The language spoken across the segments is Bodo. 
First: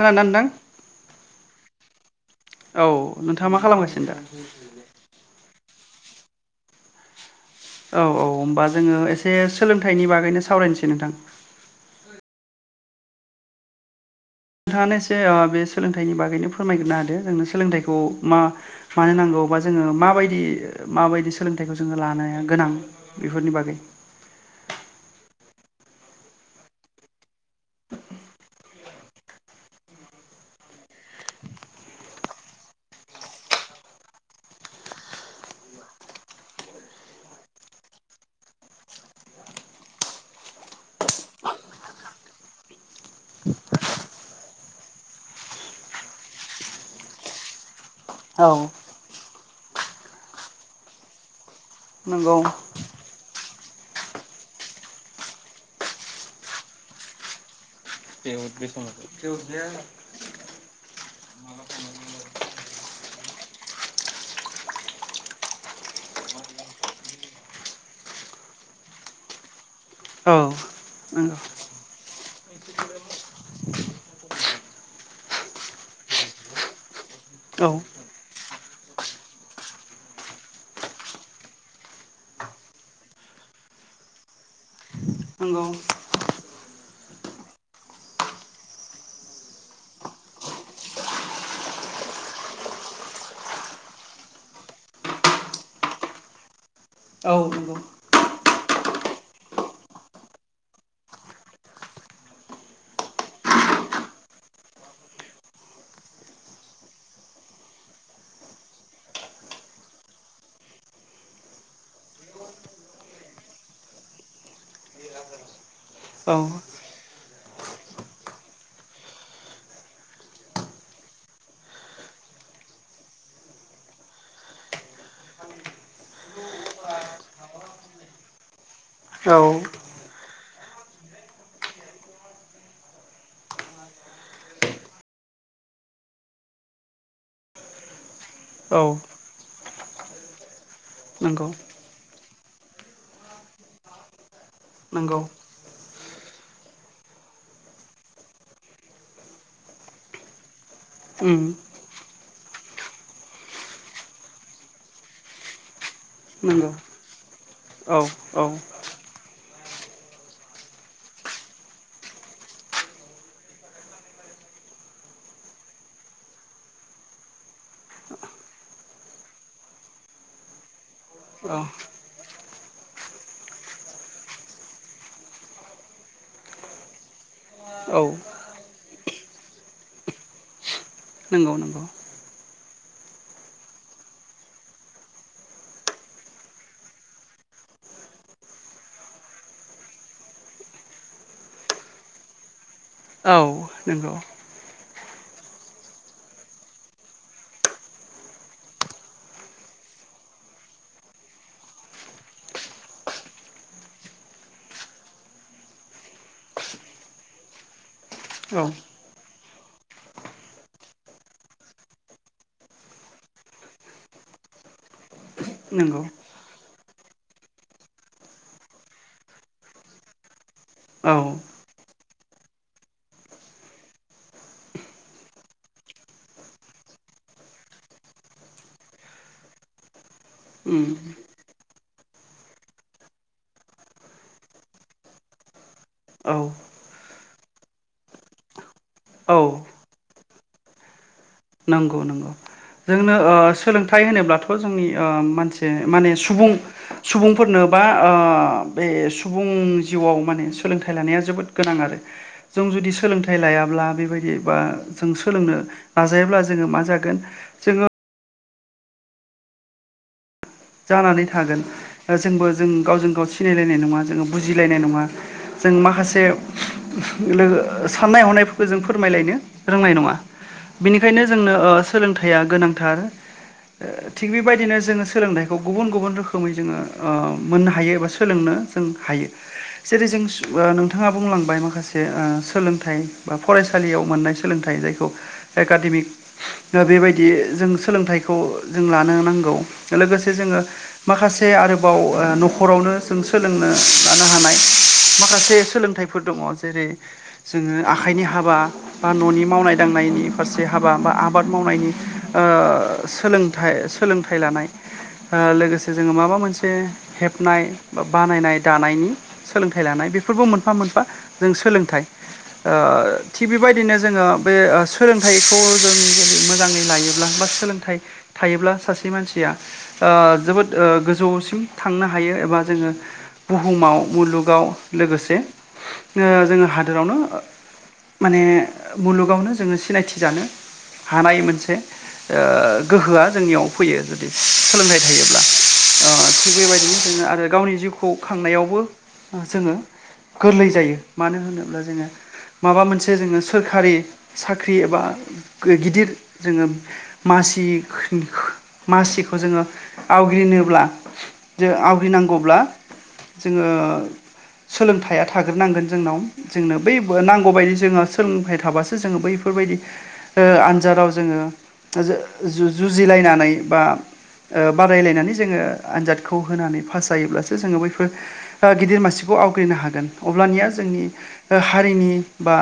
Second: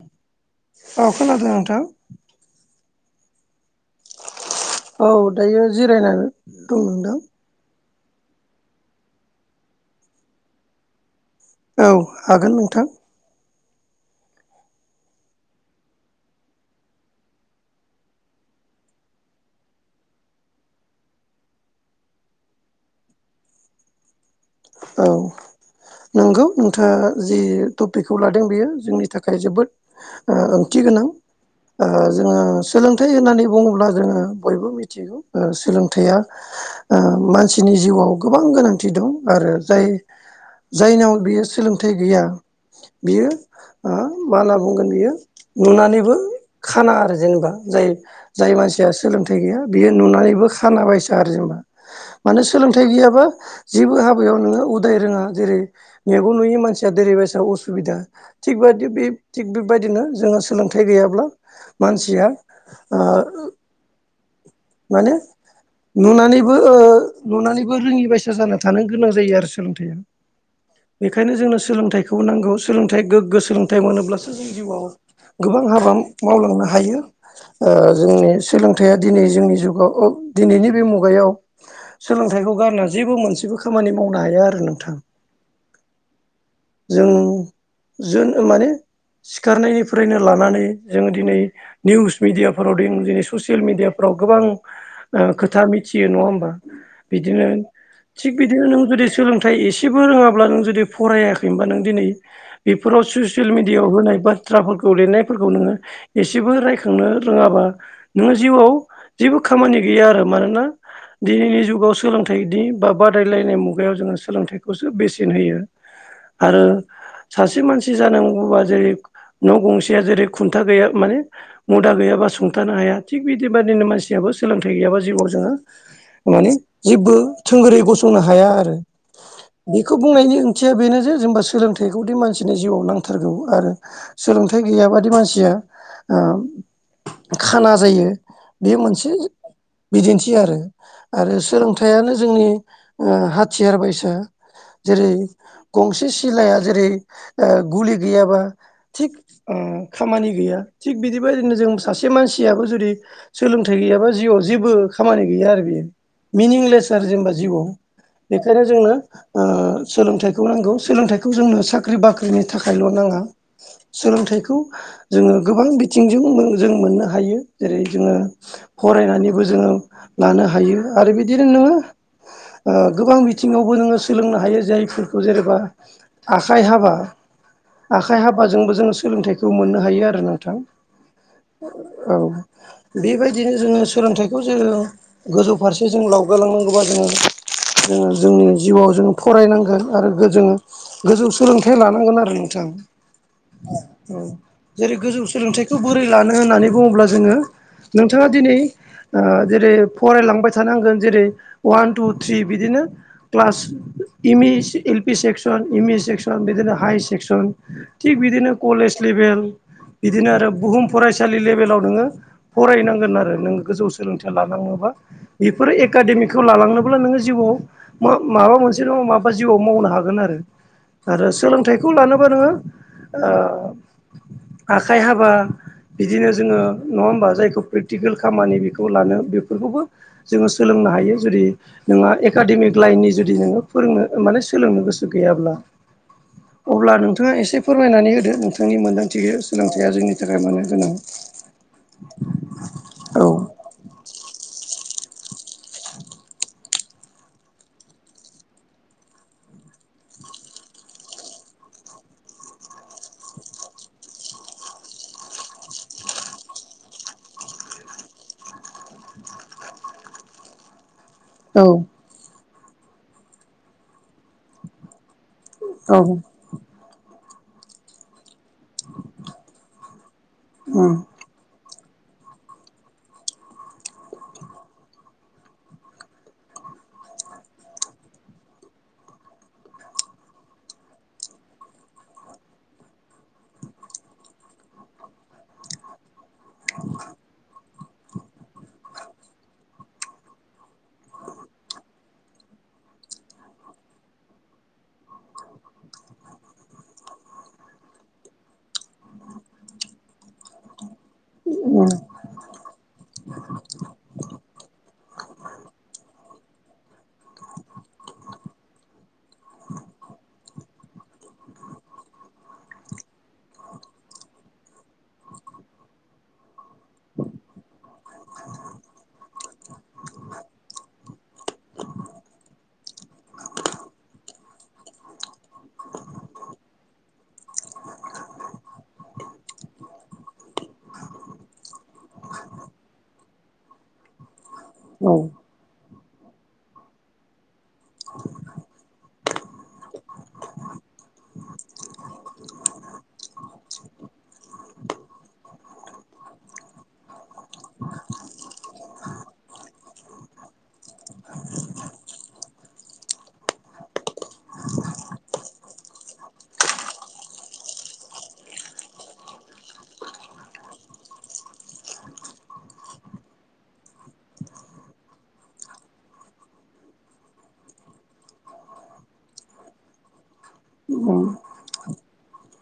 खोनादोंना नोंथां? औ खोनादों नोंथां। औ नोंथाङा मा खालामगासिनो दा? औ दायो जिरायनानै दं नोंथां। औ औ होमबा जोङो एसे सोलोंथाइनि बागैनो सावरायनोसै नोंथां। औ हागोन नोंथां। नोंथाङा एसे बे सोलोंथाइनि बागैनो फोरमायग्रोनो हादों जोंनो सोलोंथाइखौ मा मानो नांगौबा जोङो माबायदि माबायदि सोलोंथाइखौ जोङो लानाया गोनां। बेफोरनि बागै। औ। नंगौ नोंथाङा जि टपिकखौ लादों बेयो जोंनि थाखाय जोबोद ओंथि गोनां। जोङो सोलोंथाइ होननानै बुङोब्ला जोङो बयबो मिथियो सोलोंथाइया मानसिनि जिउआव गोबां गोनांथि दं, आरो जाय जायनाव बियो सोलोंथाइ गैया बियो मा होनना बुंगोन बियो नुनानैबो खाना आरो जेनेबा जाय औ जाय मानसिया सोलोंथाइ गैया बियो नुनानैबो खानाबायसा आरो जेनेबा, नंगौ। मानो सोलों थाइ गैयाबा जेबो हाबायाव नोङो उदाय रोङा जेरै मेगन नुयि मानसिया जेरैबायसा असुबिदा थिग बदि बे थिग बेबायदिनो जोंहा सोलोंथाइ गैयाब्ला मानसिया आ माने नुनानैबो नुनानैबो रोङि बायसा जाना थानो गोनां जायो आरो, सोलोंथाइया औ बेखायनो नंगौ जोंनो सोलोंथाइखौबो नांगौ सोलोंथाइ गोग्गो सोलोंथाइ मोनोब्लासो जों जिउआव गोबां हाबा मावलांनो हायो औ जोंनि सोलोंथाइया दिनै जोंनि जुगाव औ दिनैनि बे मुगायाव सोलोंथाइखौ गारना जेबो मोनसेबो खामानि मावनो हाया आरो नोंथां। नंगौ। जों ज माने सिखारनायनिफ्रायनो लानानै जों दिनै निउस मिडियाफोराव द दिनै ससियेल मिडियाफ्राव गोबां खोथा मिथियो नङा होमबा औ बिदिनो नंगौ थिग बिदिनो नों जुदि सोलोंथाइ एसेबो रोङाब्ला नों जुदि फरायाखैनोबा नों दिनै बेफोराव ससियेल मिेडियाआव होनाय बाथ्राफोरखौ लिरनायफोरखौ नोङो एसेबो रायखांनो रोङाबा नोङो जिउआव जेबो खामानि गैया आरो मानोना दिनैनि जुगाव सोलोंथाइनि बा बादायलायनाय मुगायाव जोङो सोलोंथाइखौसो बेसेन होयो औ आरो सासे मानसि जानांगौबा जेरै न' गंसेया जेरै खुन्था गैया माने मुदा गैयाबा सुंथानो हाया, थिग बिदिबादिनो मानसि जाब सोलोंथाइ गैयाबा जिउआव जोङो माने जेबो थोंगोरै गसंनो हाया आरो। औ। बेखौ बुंनायनि ओंथिया बेनो जे जेनबा सोलोंथाइखौदि मानसिनि जिउआव नांथारगौ । आरो सोलोंथाइ गैयाबादि मानसिया ओ [inaudible] खाना जायो बे औ मोनसे बिदिन्थि आरो। आरो नंगौ सोलोंथाइानो जोंनि ओ हाथियार बायसा नंगौ जेरै- गंसे सिलाया, जेरै- ओ गुलि गैयाबा थिग ओम खामानि गैया, थिग बिदि उम बादिनो जों सासे मानसियाबो जुदि सोलों थाइ गैयाबा जिउआव जेबो खामानि गैया आरो बियो, नंगौ मिनिंलेस आरो जेनेबा जिउआव औ औ बेखायनो जोंनो, ओ सोलोंथाइखौ नांगौ। सोलोंथाइखौ जोंनो साख्रि-बाख्रिनि थाखायल' नाङा। सोलोंथाइखौ जोङो गोबां बिथिंजों जों मोननो हायो। जेरै- जोङो फरायनानैबो जोङो लानो हायो ।आरो बिदिनो औ नोङो, ओ गोबां बिथिङावबो नोङो सोलोंनो हायो। जायफोरखौ जेनेबा, आखाइ हाबा औ आखाइ हाबाजोंबो जोङो सोलोंथाइखौ मोननो हायो आरो नोंथां नंगौ नंगौ औ बेबायदिनो जोङो सोलोंथाइखौ जोङो, गोजौ फारसे जों लावगालांनांगौबा जोङो, जोङो जोंनि जिउआव जोङो फरायनांगोन । आरो जोङो गोजौ सोलोंथाइ लानांगोन आरो नोंथाङ। औ नंगौ। जेरै- गोजौ सोलोंथाइखौ बोरै लानो होननानै बुङोब्ला जोङो? नोंथाङा दिनै, ओ जेरै- फरायलांबाय थानांगोन जेरै- वान, टु, थ्रि बिदिनो class M E, L P section, M E section, बिदिनो हाइ सेक्सन, थिग बिदिनो औ कलेज लेभेल बिदिनो आरो बुहुम फरायसालि लेभेलाव नोङो। फरायनांगोन आरो नों गोजौ सोलोंथाइ लानांगौबा बेफोर नंगौ एकाडेमिक बेखौ लालांनोब्ला नोङो जिउआव मा-माबा मोनसे नङा, माबा जिउआव मावनो हागोन आरो। औ आरो सोलोंथाइखौ लानोबा नोङो, ओ आखाइ हाबा बिदिनो जोङो, नङा होमबा? जायखौ प्रेक्टिकेल खामानि बेखौ लानो बेफोरखौबो जोङो उम सोलोंनो हायो ।जुदि, नोंहा एकाडेमिक लाइननि जुदि नोङो फोरोंनो, माने सोलोंनो गोसो गैयाब्ला। औ अब्ला, नोंथाङा एसे फोरमायनानै होदो । नोंथांनि मोन्दांथियै औ सोलोंथाइया जोंनि थाखाय मानो गोनां। नंगौ-नंगौ । जोंनो औ ओ सोलोंथाइ होनोब्लाथ' जोंनि ओ, मानसे माने सुबुं, सुबुंफोरनो बा, ओ बे सुबुं जिउआव माने सोलोंथाइ लानाया जोबोद गोनां आरो। जों जुदि, सोलोंथाइ लायाब्ला बेबायदि बा, जों सोलोंनो नाजायाब्ला जोङो मा जागोन? जोङो जानानै थागोन औ जोंबो जों गावजों - गाव सिनायलायनाय नङा, जोङो बुजिलायनाय नङा, जों उम माखासे [unintelligible] लोगो साननाय -हनायफोरखौ जों फोरमायलायनो रोंनाय नङा। बेनिखायनो, जोंनो ओ सोलोंथाइया गोनांथार, ओ थिग बिबायदिनो जोङो सोलोंथाइ गुबुन गुबुन रोखोमै जोङो मोननो हायो एबा सोलोंनो जों हायो जेरै जों [unintelligible] नोंथाङा बुंलांबाय माखासे सोलोंथाइ बा फरायसालियाव मोननाय सोलोंथाइ जायखौ एकाडेमिक बेबायदि जों सोलोंथाइखौ जों लानो नांगौ लोगोसे जोङो माखासे आरोबाव ओ न'खरावनो जों सोलोंनो लानो हानाय माखासे सोलोंथाइ फोर दङ जेरै- जोङो आखाइनि हाबा बा, न'नि मावनाय - दांनायनि फारसे हाबा बा, आ- आबाद उम मावनायनि ओ सोलोंथाइ -सोलोंथाइ लानाय, ओ लोगोसे जोङो माबा मोनसे हेबनाय बा, बानायनाय, दानायनि सोलोंथाइ लानाय बेफोरबो मोनफा - मोनफा जों सोलोंथाइ। ओ थिग बेबायदिनो जोङो बे ओ सोलोंथाइखौ जों जुदि मोजाङै लायोब्ला बा, सोलोंथाइ थायोब्ला सासे मानसिया, ओ जोबोद, ओ गोजौसिम थांनो हायो एबा जोङो, बुहुमाव, मुलुगाव लोगोसे नो जोङो ओ हादोरावनो माने मुलुगावनो जोङो सिनायथि जानो हानाय मोनसे ओ गोहोआ जोंनियाव फैयो। [unintelligible] औ आरो गावनि जिउखौ खांनायावबो जोङो गोरलै जायो मानो होनोब्ला जोङो माबा मोनसे जोङो सोरखारि साख ख्रि बा गिदिर जोङो मासि [unintelligible] मासिखौ जोङो आवग्लिनोब्ला जो आवग्लिनांगौब्ला जोङो सोलोंथाइया थाग्रोनांगोन जोंनाव जोंनो बै नांगौबायदि जोङो सोलोंथाइ थाबासो जोङो बैफोरबायदि ओ आनजादाव जोङो जो जु जुजिलायनानै बा ओ बादायलायनानै जोङो आनजादखौ होनानै पास जायोब्लासो जोङो बैफोर आ गिदिर मासिखौ आवग्रिनो हागोन अब्लानिया जोंनि हारिनि बा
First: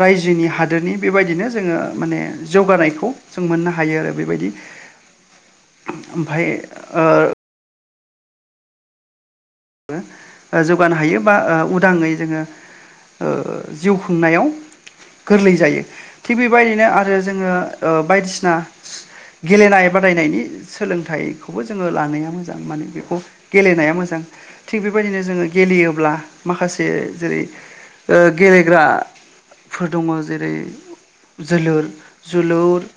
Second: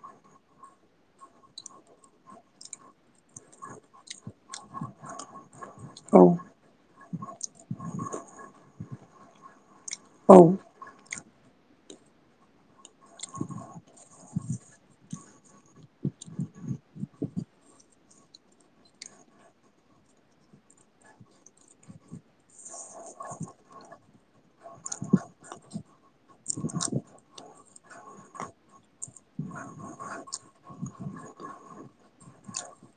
रायजोनि हादोरनि बेबायदिनो जोङो माने जौगानायखौ जों मोननो हायो आरो बेबायदि उम ओमफाय ओ [unintelligible] औ जौगानो हायो बा ओ उदाङै जोङो जिउ खुंनायाव गोरलै जायो थिग बिबायदिनो आरो जोङो ओ बायदिसिना गेलेनाय बादायनायनि सोलोंथाइखौबो जोङो लानाया मोजां माने बेखौ गेलेनाया मोजां थिग बेबायदिनो जोङो गेलेयोब्ला माखासे जेरै ओ गेलेग्रा फोर दङ जेरै जोलोर जुलुर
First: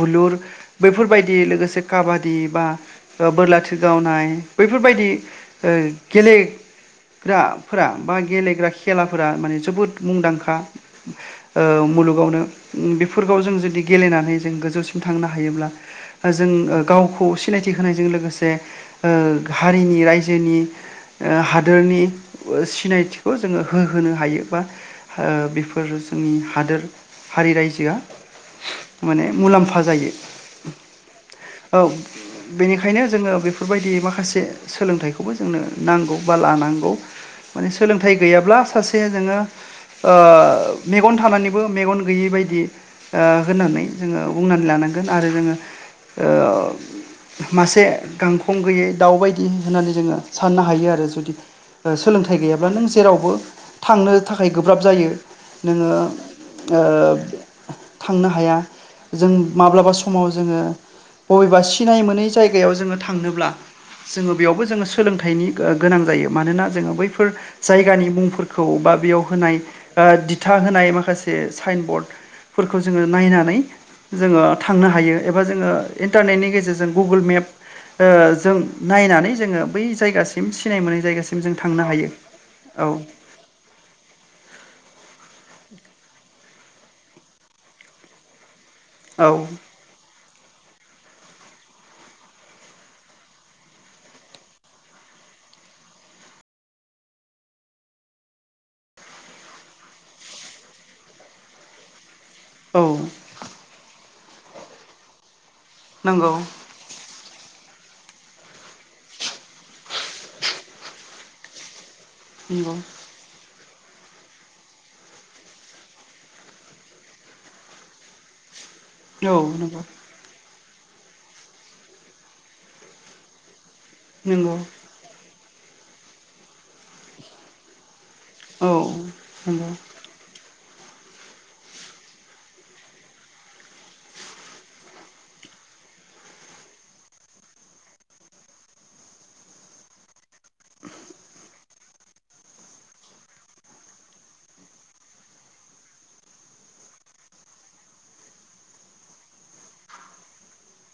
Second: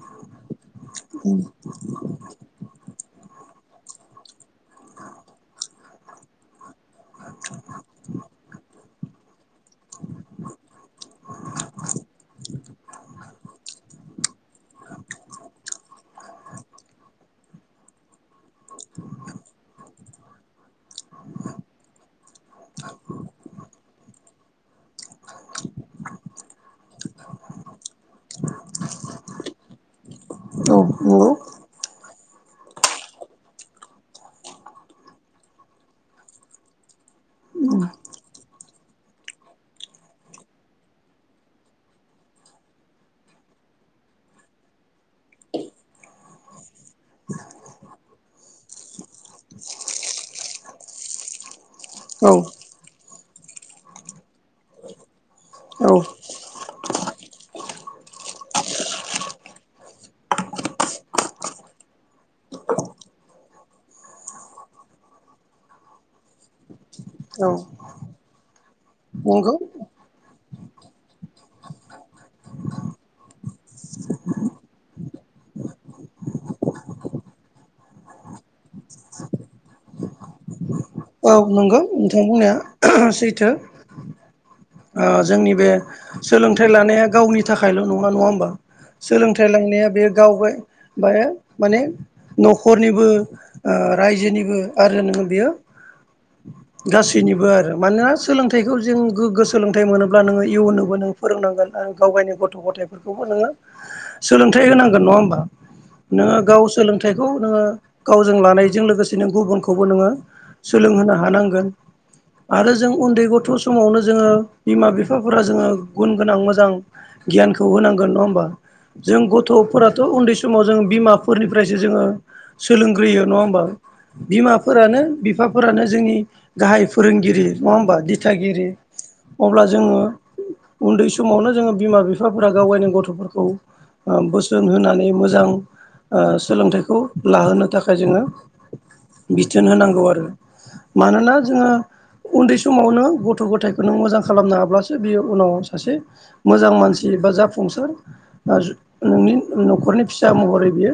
बुलुर बैफोरबायदि लोगोसे काबादि बा बोरलाथि गावनाय बैफोरबायदि ओ गेले ग्राफोरा बा गेलेग्रा खेलाफोरा माने जोबोद मुंदांखा ओ मुलुगावनो बेफोरखौ जों जुदि गेलेनानै जों गोजौसिम थांनो हायोब्ला जों गावखौ सिनायथि होनायजों लोगोसे हारिनि रायजो जेनि ओ हादोरनि सिनायथिखौ जोङो होहोनो हायो बा बेफोर जोंनि हादोर हारि रायजोआ माने मुलाम्फा जायो औ नोंगौ औ बिनिखायनो जोङो बेफोरबायदि माखासे सोलोंथाइखौ खौबो जोंनो नांगौ बा लानांगौ माने सोलोंथाइ गैयाब्ला सासे जोङो ओ मेगन थानानैबो मेगन गैयै बायदि ओ होननानै जोङो बुंनानै लानांगोन आरो जोङो ओ मासे गांखं गैयै दाउबायायदि होननानै जोङो साननो हायो आरो जुदि सोलोंथाइ गैयाब्ला नों जेरावबो थांनो थाखाय गोब्राब जायो नोङो ओ थांनो हाया जों माब्लाबा समाव जोङो बबेबा सिनाय मोनै जायगायाव जोङो थांनोब्ला जोङो बेयावबो जोङो सोलोंथाइनि गोनां जायो मानोना जोङो बैफोर औ जायगानि मुं फोर खौ बा बेयाव नंगौ होनाय आ दिथा होनाय माखासे साइन बर्ड फोरखौ जोङो नायनानै जोङो थांनो हायो एबा जोङो इन्टारनेटनि गेजेरजों गुगोल मेप ओ जों नायनानै जोङो बै जायगासि हिम सिनाय मोनै औ जायगासिम जों नंगौ थांनो हायो नोंथां बुंनाया औ [unintelligible] सैथो आ जोंनि बे सोलोंथाइ लानाया गावनि थाखायल' नङा नङा होमबा औ सोलोंथाइ लांनाया बेयो गावगाय बे माने न'खरनिबो ओ रायजोनिबो आरो नोङो बियो [inaudible] गासैनिबो आरो मानोना सोलोंथाइखौ जों गोग्गो सोलोंथाइ मोनोब्ला नोङो इयुनावबो नों फोरोंनांगोन आरो गाव गायनो गथ' औ गथफोरखौबो नोङो सोलोंथाय होनांगोन नङा हबा नोङ नंगौ गाव सोलोंथाइखौ नोङो गावजों लानायजों लोगोसेनो गुबुनखौबो नोङो सोलोंहोनो हानांगोन आरो नंगौ जों उन्दै गथ' समावनो जोङो बिमा बिफाफोरा जोङो गुन गोनां मोजां गियानखौ होनांगोन नङा होमबा? जों औ नंगौ गथ'फोराथ' उन्दै स समाव जों बिमाफोरनिफ्रायसो जोङो सोलोंग्रोयो नङा होमबा नंगौ बिमाफोरानो बिफाफोरानो जोंनि गाहाय फोरोंगिरि नङा होमबा? दि दिथागिरि औ अब्ला नंगौ जोङो उन्दै समावनो जोङो बिमा बिफाफोरा गावायनो गथ'फोरखौ ओ बोसोन होनानै मोजां ओ सोलोंथाइखौ लाहोनो थाखाय जोङो बिथोन होनांगौ आरो मानोना जोङो उन्दै समावनो नों गथ' गथाइखौ नों मोजां खालामनो हाब्लासो बेयो उनाव सासे मोजां मानसि बा जाफुंसार बा नोंनि न'खरनि फिसा महरै बियो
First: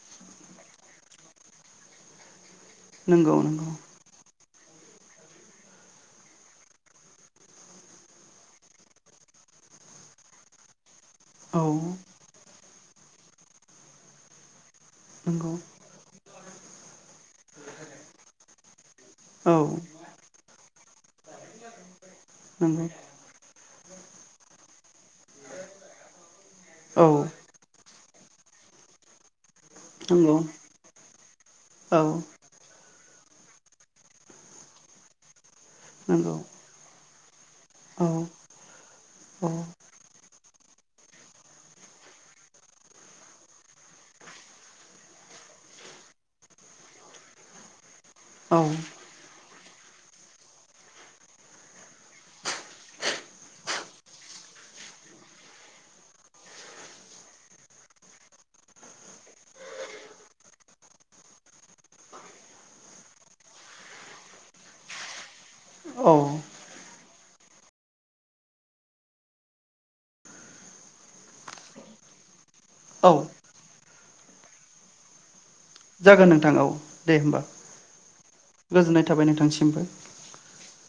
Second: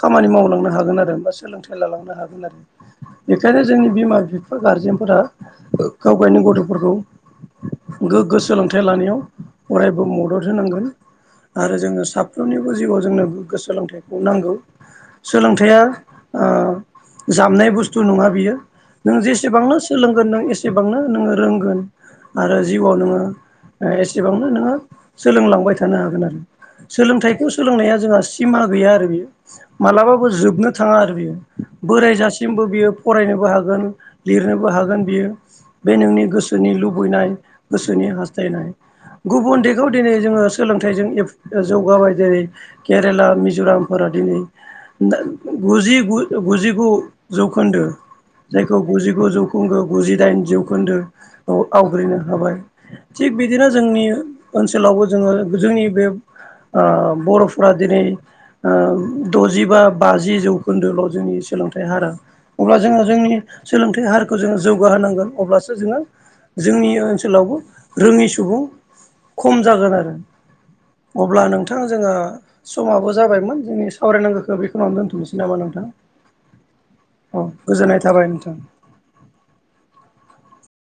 खामानि मावलांनो हागोन आरो। बा सोलोंथाइ लालांनो हागोन आरो। नंगौ बेखायनो नंगौ जोंनि बिमा बिफा गारजेनफोरा गाव गायनो गथ'फोरखौ गोग्गो सोलोंथाइ लानायाव अरायबो मदद होनांगोन। औ आरो जोंनो साफ्रोमनिबो जिउआव जोंनो गोग्गो सोलोंथाइखौ नांगौ। नंगौ सोलोंथाइया ओ जामनाय बुस्थु नङा बेयो नों औ जेसेबांनो सोलोंगोन नों एसेबांनो नोङो रोंगोन। आरो नंगौ जिउआव नोङो एसेबांनो नोङो सोलोंलांबाय थानो हागोन आरो। औ सोलोंथाइखौ सोलोंनाया जोंहा सिमा गैया आरो बेयो। मालाबाबो नंगौ जोबनो थाङा आरो बियो। औ बोरायजासिमबो बियो फरायनोबो हागोन लिरनोबो हागोन बियो बे नोंनि नंगौ गोसोनि लुबैनाय गोसोनि औ हास्थायनाय गुबुन औ देगआव दिनै जोङो सोलोंथाइजों जौगाबाय जेरै केरेला मिज'रामफोरा दिनै गुजिु गुजिगु जौखोन्दो औ जायखौ गुजिगु जौखोन्दो गुजिदाइन जौखोन्दो आवग्रिनो हाबाय थिग बिदिनो जोंनि ओनसोलावबो जोङो जोंनि बे ओ बर'फोरा दिनै ओ द'जि बा बाजि जौखोन्दोल' जोंनि सोलोंथाइ हारा। अब्ला जोङो जोंनि सोलोंथाइ हारखौ जोङो जौगाहोनांगोन अब्लासो जोङो औ जोंनि ओनसोलावबो रोङि सुबुं खम जागोन आरो। अब्ला नोंथां जोङो समाबो औ जाबायमोन जोंनि सावरायनांगौखौ बेखौनो दोन्थ'नोसै नामा नोंथां जागोन नोंथां औ दे होमबा। औ गोजोननाय थाबाय नोंथां। गोजोननाय थाबाय नोंथांसिमबो।